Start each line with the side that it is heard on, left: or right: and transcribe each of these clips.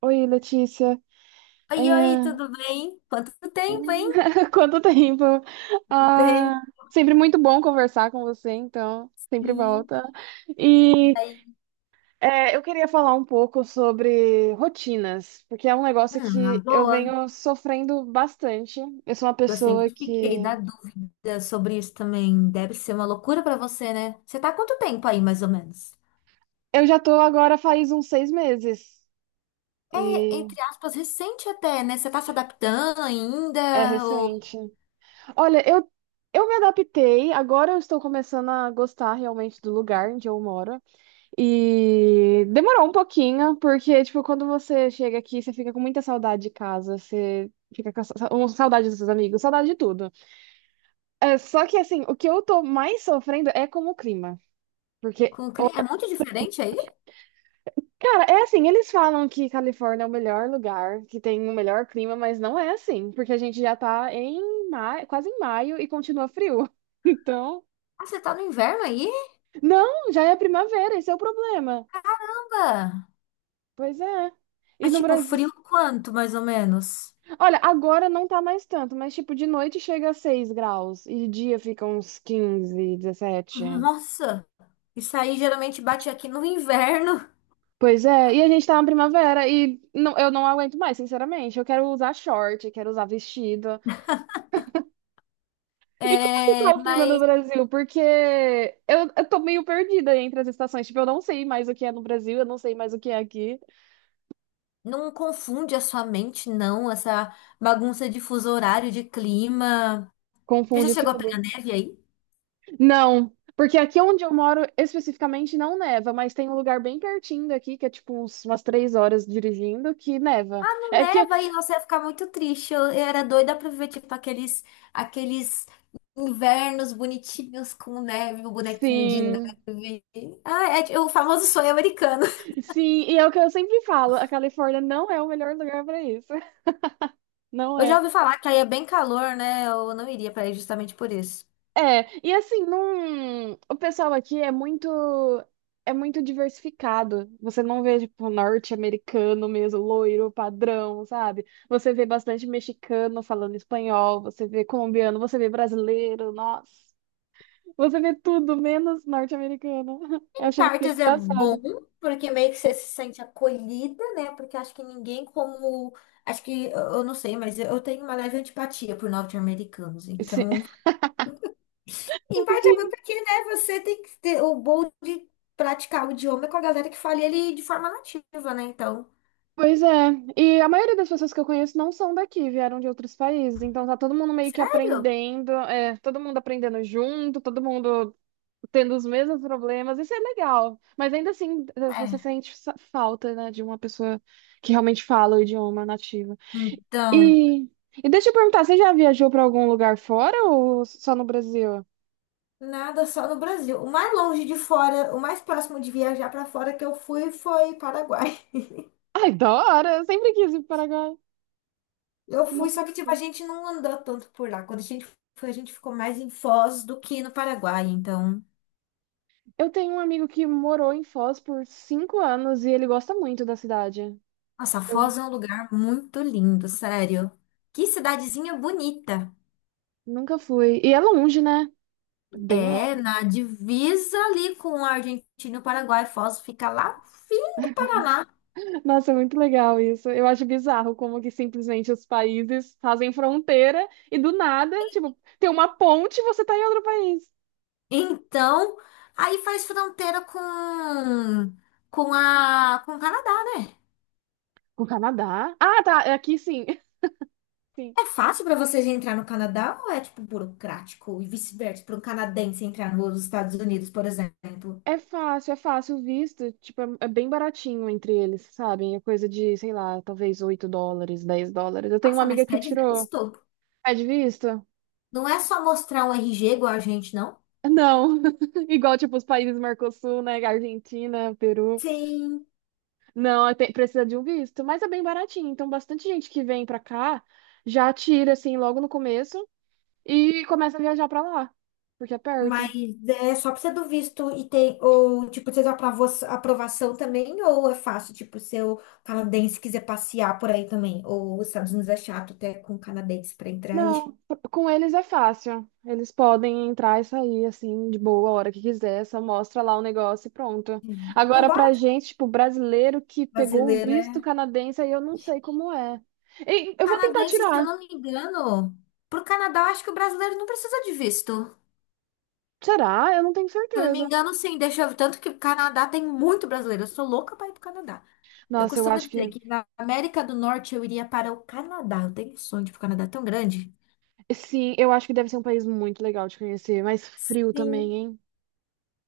right: Oi, Letícia. É,
left: Oi, oi, tudo bem? Quanto tempo, hein?
right: quanto tempo?
left: Quanto tempo,
right: Ah, sempre muito bom conversar com você, então, sempre
left: sim.
right: volta.
left: E
right: E
left: aí?
right: é, eu queria falar um pouco sobre rotinas, porque é um negócio
left: Ah, na
right: que eu
left: boa.
right: venho sofrendo bastante. Eu sou uma
left: Eu
right: pessoa
left: sempre fiquei na
right: que.
left: dúvida sobre isso também. Deve ser uma loucura pra você, né? Você tá há quanto tempo aí, mais ou menos?
right: Eu já tô agora faz uns 6 meses,
left: É,
right: e
left: entre aspas, recente até, né? Você tá se adaptando
right: é
left: ainda? Ou
right: recente. Olha, eu me adaptei, agora eu estou começando a gostar realmente do lugar onde eu moro. E demorou um pouquinho, porque, tipo, quando você chega aqui, você fica com muita saudade de casa, você fica com saudade dos seus amigos, saudade de tudo. É, só que, assim, o que eu tô mais sofrendo é com o clima. Porque,
left: é muito diferente aí?
right: cara, é assim, eles falam que Califórnia é o melhor lugar, que tem o melhor clima, mas não é assim, porque a gente já tá em maio, quase em maio e continua frio. Então,
left: Ah, você tá no inverno aí?
right: não, já é primavera, esse é o problema.
left: Caramba!
right: Pois é. E
left: É
right: no
left: tipo
right: Brasil.
left: frio quanto, mais ou menos?
right: Olha, agora não tá mais tanto, mas tipo, de noite chega a 6 graus e de dia fica uns 15, 17.
left: Nossa! Isso aí geralmente bate aqui no inverno.
right: Pois é, e a gente tá na primavera e não, eu não aguento mais, sinceramente. Eu quero usar short, quero usar vestido. E como que tá
left: É,
right: o clima no
left: mas
right: Brasil? Porque eu tô meio perdida entre as estações. Tipo, eu não sei mais o que é no Brasil, eu não sei mais o que é aqui.
left: não confunde a sua mente, não, essa bagunça de fuso horário, de clima. Você já
right: Confunde
left: chegou a pegar
right: tudo.
left: neve aí?
right: Não, porque aqui onde eu moro especificamente não neva, mas tem um lugar bem pertinho daqui, que é tipo uns- umas 3 horas dirigindo, que neva.
left: Não
right: É que,
left: neva aí, você ia ficar muito triste. Eu era doida pra ver, tipo, aqueles, aqueles invernos bonitinhos com neve, o bonequinho de
right: sim,
left: neve. Ah, o famoso sonho americano.
right: sim, e é o que eu sempre falo, a Califórnia não é o melhor lugar para isso. Não
left: Eu
right: é.
left: já ouvi falar que aí é bem calor, né? Eu não iria pra aí justamente por isso.
right: É, e assim, não, o pessoal aqui é muito. É muito diversificado. Você não vê, tipo, norte-americano mesmo, loiro, padrão, sabe? Você vê bastante mexicano falando espanhol, você vê colombiano, você vê brasileiro, nossa. Você vê tudo, menos norte-americana. Eu chego a ser
left: Partos é bom,
right: engraçada.
left: porque meio que você se sente acolhida, né? Porque acho que ninguém como. Acho que, eu não sei, mas eu tenho uma leve antipatia por norte-americanos.
right: Sim.
left: Então, em parte é bom
right: Sim.
left: porque, né, você tem que ter o bom de praticar o idioma com a galera que fala ele de forma nativa, né? Então,
right: Pois é. E a maioria das pessoas que eu conheço não são daqui, vieram de outros países. Então tá todo mundo meio que
left: sério?
right: aprendendo, é, todo mundo aprendendo junto, todo mundo tendo os mesmos problemas. Isso é legal. Mas ainda assim, eh, você
left: É.
right: sente sa- falta, né, de uma pessoa que realmente fala o idioma nativo.
left: Então,
right: E, e deixa eu perguntar, você já viajou pra algum lugar fora ou só no Brasil?
left: nada, só no Brasil. O mais longe de fora, o mais próximo de viajar para fora que eu fui foi Paraguai.
right: Ai, da hora! Eu sempre quis ir pro Paraguai.
left: Eu
right: Não.
left: fui, só que tipo, a gente não andou tanto por lá. Quando a gente foi, a gente ficou mais em Foz do que no Paraguai. Então,
right: Eu tenho um amigo que morou em Foz por 5 anos e ele gosta muito da cidade.
left: nossa,
right: Eu
left: Foz é um lugar muito lindo, sério. Que cidadezinha bonita.
right: nunca fui. E é longe, né? É bem
left: É,
right: longe.
left: na divisa ali com a Argentina e o Paraguai. Foz fica lá, fim do Paraná.
right: Nossa, é muito legal isso. Eu acho bizarro como que simplesmente os países fazem fronteira e do nada, tipo, tem uma ponte e você tá em outro país.
left: Então, aí faz fronteira com o Canadá, né?
right: O Canadá? Ah, tá. É aqui sim. Sim.
left: É fácil pra vocês entrar no Canadá ou é tipo burocrático e vice-versa para um canadense entrar nos Estados Unidos, por exemplo?
right: É fácil o visto. Tipo, é bem baratinho entre eles, sabem? É coisa de, sei lá, talvez 8 dólares, 10 dólares. Eu tenho uma
left: Nossa,
right: amiga
left: mas
right: que
left: pede
right: tirou.
left: visto.
right: É de visto?
left: Não é só mostrar um RG igual a gente, não?
right: Não, igual tipo os países Mercosul, né? Argentina, Peru.
left: Sim,
right: Não, é, tem- precisa de um visto, mas é bem baratinho. Então, bastante gente que vem pra cá já tira assim logo no começo e começa a viajar pra lá, porque é
left: mas
right: perto.
left: é só precisa do visto e tem, ou tipo, precisa da aprovação também, ou é fácil, tipo, se o canadense quiser passear por aí também, ou os Estados Unidos é chato até com canadense pra entrar aí.
right: Não, com eles é fácil. Eles podem entrar e sair assim de boa a hora que quiser, só mostra lá o negócio e pronto.
left: Uhum.
right: Agora
left: Embora
right: pra gente, tipo, brasileiro que pegou o visto
left: brasileira
right: canadense, aí eu não sei como é. E eu vou tentar
left: Canadense, se eu
right: tirar.
left: não me engano, pro Canadá, eu acho que o brasileiro não precisa de visto.
right: Será? Eu não tenho
left: Se eu não me
right: certeza.
left: engano, sim, deixa eu. Tanto que o Canadá tem muito brasileiro. Eu sou louca para ir pro Canadá. Eu
right: Nossa, eu
left: costumo
right: acho
left: dizer
right: que.
left: que na América do Norte eu iria para o Canadá. Eu tenho um sonho de ir pro Canadá tão grande.
right: Sim, eu acho que deve ser um país muito legal de conhecer, mas frio também,
left: Sim.
right: hein?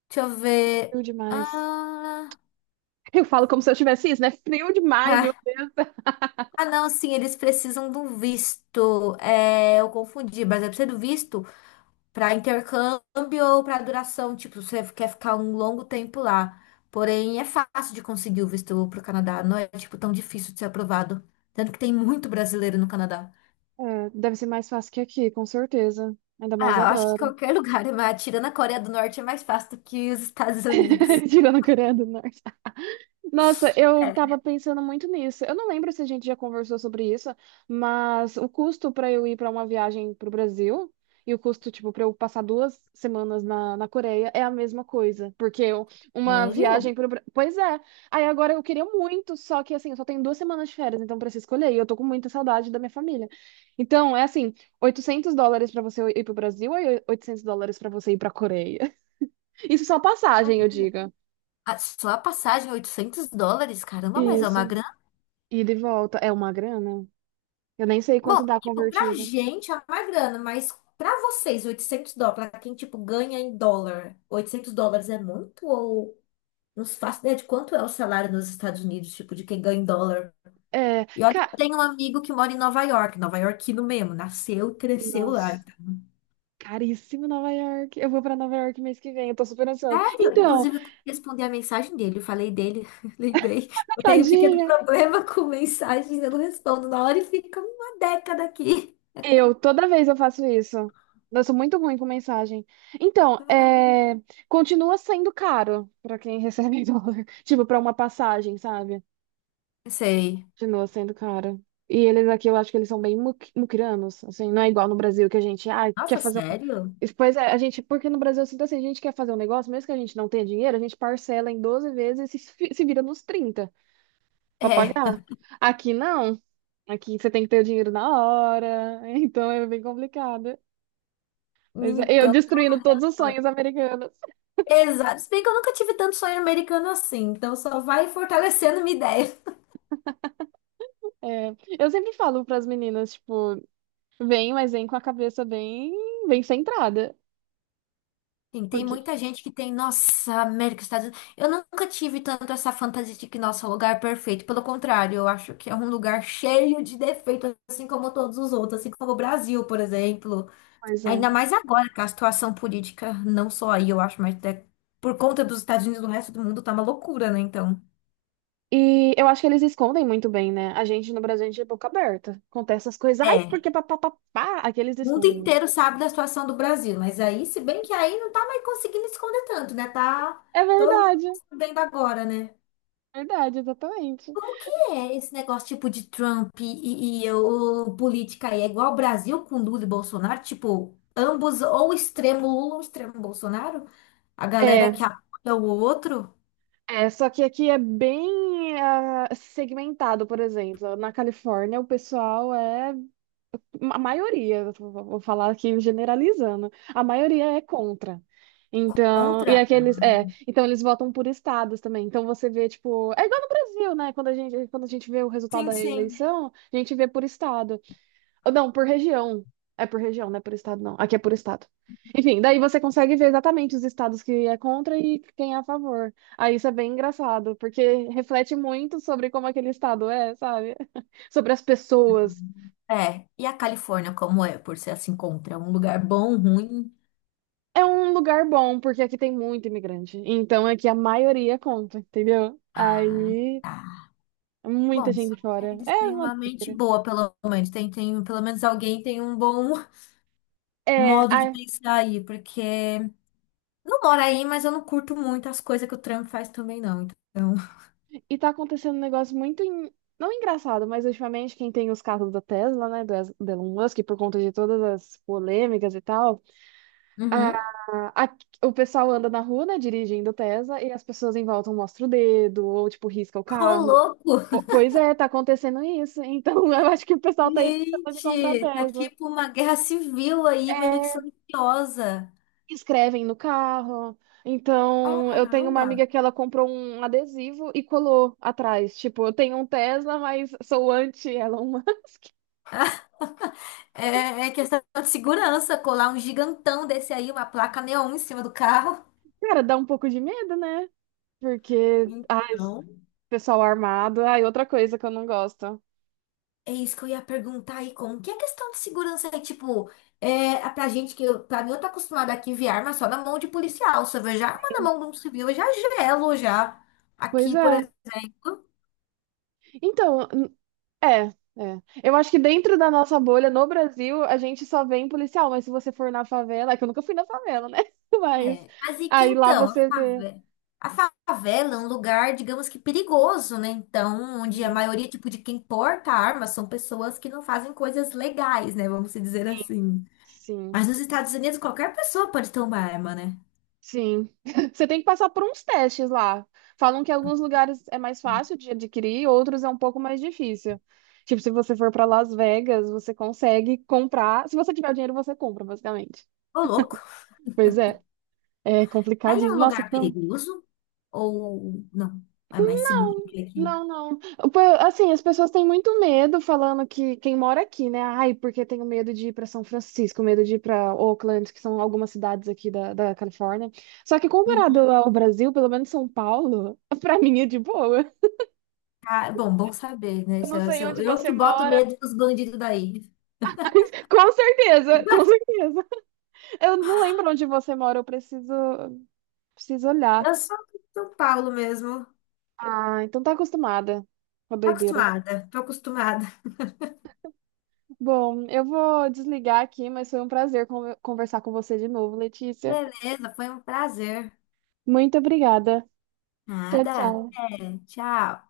left: Deixa eu ver.
right: Frio demais.
left: Ah,
right: Eu falo como se eu tivesse isso, né? Frio demais, viu?
left: ah, ah, não, sim, eles precisam de um visto. É, eu confundi, mas é preciso do visto para intercâmbio ou para duração, tipo, você quer ficar um longo tempo lá. Porém, é fácil de conseguir o visto pro Canadá, não é tipo tão difícil de ser aprovado, tanto que tem muito brasileiro no Canadá.
right: É, deve ser mais fácil que aqui, com certeza. Ainda mais
left: Ah, eu acho que
right: agora.
left: qualquer lugar, mas tirando a Coreia do Norte é mais fácil do que os Estados Unidos.
right: Tirando a Coreia do Norte. Nossa, eu
left: É.
right: tava pensando muito nisso. Eu não lembro se a gente já conversou sobre isso, mas o custo para eu ir para uma viagem pro Brasil e o custo, tipo, para eu passar 2 semanas na, na Coreia é a mesma coisa, porque eu- uma
left: Sério?
right: viagem pro Brasil. Pois é. Aí agora eu queria muito, só que assim, eu só tenho 2 semanas de férias, então preciso escolher, e eu tô com muita saudade da minha família. Então, é assim, 800 dólares para você ir pro Brasil e 800 dólares para você ir pra Coreia. Isso só passagem, eu diga.
left: Ah, só a passagem, US$ 800, caramba, mas é
right: Isso.
left: uma grana.
right: Ida e de volta é uma grana. Eu nem sei
left: Bom,
right: quanto dá
left: tipo, pra
right: convertido.
left: gente é uma grana, mas pra vocês, US$ 800, pra quem, tipo, ganha em dólar, US$ 800 é muito? Ou não se faço ideia de quanto é o salário nos Estados Unidos, tipo, de quem ganha em dólar.
right: É,
left: E olha, que eu
right: ca...
left: tenho um amigo que mora em Nova York, Nova Yorkino mesmo, nasceu e cresceu lá.
right: Nossa,
left: Então,
right: caríssimo Nova York. Eu vou pra Nova York mês que vem, eu tô super ansiosa.
left: sério?
right: Então,
left: Inclusive, eu tenho que responder a mensagem dele. Eu falei dele, lembrei. Eu tenho um pequeno
right: tadinha.
left: problema com mensagens, eu não respondo na hora e fica uma década aqui.
right: Eu, toda vez eu faço isso. Eu sou muito ruim com mensagem. Então, é, continua sendo caro pra quem recebe em dólar. Tipo, pra uma passagem, sabe?
left: Sei.
right: Continua sendo caro. E eles aqui, eu acho que eles são bem muquiranos, assim, não é igual no Brasil que a gente, ah, quer
left: Nossa,
right: fazer
left: sério?
right: isso. Pois é, a gente, porque no Brasil, se assim, a gente quer fazer um negócio, mesmo que a gente não tenha dinheiro, a gente parcela em 12 vezes e se, se vira nos 30 para pagar.
left: É.
right: Aqui não, aqui você tem que ter o dinheiro na hora, então é bem complicado. Mas é, eu
left: Então,
right: destruindo todos os sonhos americanos.
left: exato. Se bem que eu nunca tive tanto sonho americano assim, então só vai fortalecendo minha ideia.
right: É, eu sempre falo para as meninas, tipo, vem, mas vem com a cabeça bem, bem centrada.
left: Sim, tem
right: Porque,
left: muita gente que tem, nossa, América, Estados Unidos. Eu nunca tive tanto essa fantasia de que, nossa, o lugar é perfeito. Pelo contrário, eu acho que é um lugar cheio de defeitos, assim como todos os outros, assim como o Brasil, por exemplo.
right: pois é.
left: Ainda mais agora, que a situação política, não só aí, eu acho, mas até por conta dos Estados Unidos, no resto do mundo tá uma loucura, né? Então,
right: E eu acho que eles escondem muito bem, né? A gente no Brasil, a gente é boca aberta. Acontece as coisas, ai,
left: é.
right: porque papapá, aqui eles
left: O mundo
right: escondem.
left: inteiro sabe da situação do Brasil, mas aí, se bem que aí não tá mais conseguindo esconder tanto, né? Tá
right: É
left: todo mundo
right: verdade,
left: sabendo agora, né?
right: verdade, exatamente.
left: Como que é esse negócio tipo de Trump e, e o política aí? É igual ao Brasil com Lula e Bolsonaro? Tipo, ambos ou extremo Lula ou extremo Bolsonaro? A galera
right: É,
left: que apoia o outro
right: é, só que aqui é bem ah, segmentado, por exemplo. Na Califórnia, o pessoal é. A maioria, vou falar aqui generalizando, a maioria é contra. Então, e
left: contra?
right: aqueles, é, então eles votam por estados também. Então você vê, tipo, é igual no Brasil, né? Quando a gente vê o resultado
left: Sim,
right: da
left: sim.
right: eleição, a gente vê por estado. Ou não, por região. É por região, não é por estado, não. Aqui é por estado. Enfim, daí você consegue ver exatamente os estados que é contra e quem é a favor. Aí isso é bem engraçado, porque reflete muito sobre como aquele estado é, sabe? Sobre as pessoas.
left: É. E a Califórnia como é? Por ser assim contra? É um lugar bom, ruim?
right: É um lugar bom, porque aqui tem muito imigrante. Então aqui a maioria conta, entendeu?
left: Ah,
right: Aí
left: tá.
right: muita
left: Bom, só
right: gente
left: que
right: fora.
left: eles
right: É
left: têm
right: uma
left: uma mente
right: doideira.
left: boa, pelo menos. Tem, pelo menos alguém tem um bom
right: É,
left: modo de
right: a.
left: pensar aí, porque não moro aí, mas eu não curto muito as coisas que o Trump faz também, não. Então.
right: E tá acontecendo um negócio muito, não engraçado, mas ultimamente quem tem os carros da Tesla, né, do do Elon Musk, por conta de todas as polêmicas e tal, a,
left: Uhum.
right: a- o pessoal anda na rua, né, dirigindo Tesla, e as pessoas em volta mostram o dedo, ou, tipo, risca o
left: Ô,
right: carro.
left: louco!
right: Ou- pois é, tá acontecendo isso. Então, eu acho que o pessoal tá aí pensando em comprar
left: Gente, tá
right: Tesla.
left: tipo uma guerra civil aí, meio que silenciosa.
right: Escrevem no carro. Então, eu tenho uma
left: Caramba!
right: amiga que ela comprou um adesivo e colou atrás. Tipo, eu tenho um Tesla, mas sou anti-Elon.
left: É questão de segurança, colar um gigantão desse aí, uma placa neon em cima do carro.
right: Cara, dá um pouco de medo, né? Porque, ai,
left: Então.
right: pessoal armado, ai, outra coisa que eu não gosto.
left: É isso que eu ia perguntar aí, como que é a questão de segurança aí, tipo, pra gente que, pra mim, eu tô acostumada aqui a ver arma só na mão de policial, se eu vejo arma na mão de um civil, eu já gelo, já.
right: Pois
left: Aqui, por
right: é.
left: exemplo,
right: Então, é, é. Eu acho que dentro da nossa bolha, no Brasil, a gente só vê em policial, mas se você for na favela, é que eu nunca fui na favela, né? Mas
left: é. Mas e que
right: aí lá
left: então,
right: você vê.
left: a favela é um lugar, digamos que perigoso, né? Então, onde a
right: Hum,
left: maioria, tipo, de quem porta arma são pessoas que não fazem coisas legais, né? Vamos dizer assim.
right: Sim.
left: Mas nos Estados Unidos, qualquer pessoa pode ter uma arma, né?
right: Sim. Você tem que passar por uns testes lá. Falam que alguns lugares é mais fácil de adquirir, outros é um pouco mais difícil. Tipo, se você for para Las Vegas, você consegue comprar. Se você tiver o dinheiro, você compra, basicamente.
left: Ô, louco.
right: Pois é, é
left: Aí é um
right: complicadíssimo. Nossa,
left: lugar
right: tô...
left: perigoso ou não? É mais seguro do que aqui.
right: Não, não. Pô, assim, as pessoas têm muito medo falando que quem mora aqui, né? Ai, porque tenho medo de ir para São Francisco, medo de ir para Oakland, que são algumas cidades aqui da, da Califórnia. Só que comparado
left: Uhum.
right: ao Brasil, pelo menos São Paulo, para mim é de boa.
left: Ah, bom, bom saber, né?
right: Eu
left: Se
right: não
left: Eu, se
right: sei
left: eu,
right: onde
left: eu
right: você
left: que boto
right: mora.
left: medo dos bandidos daí.
right: Com certeza, com certeza. Eu não lembro onde você mora, eu preciso, preciso olhar.
left: Eu sou de São Paulo mesmo.
right: Ah, então tá acostumada com a
left: Tô
right: doideira.
left: Acostumada, tô acostumada.
right: Bom, eu vou desligar aqui, mas foi um prazer conversar com você de novo, Letícia.
left: Beleza, foi um prazer.
right: Muito obrigada. Tchau,
left: Nada,
right: tchau.
left: até, tchau.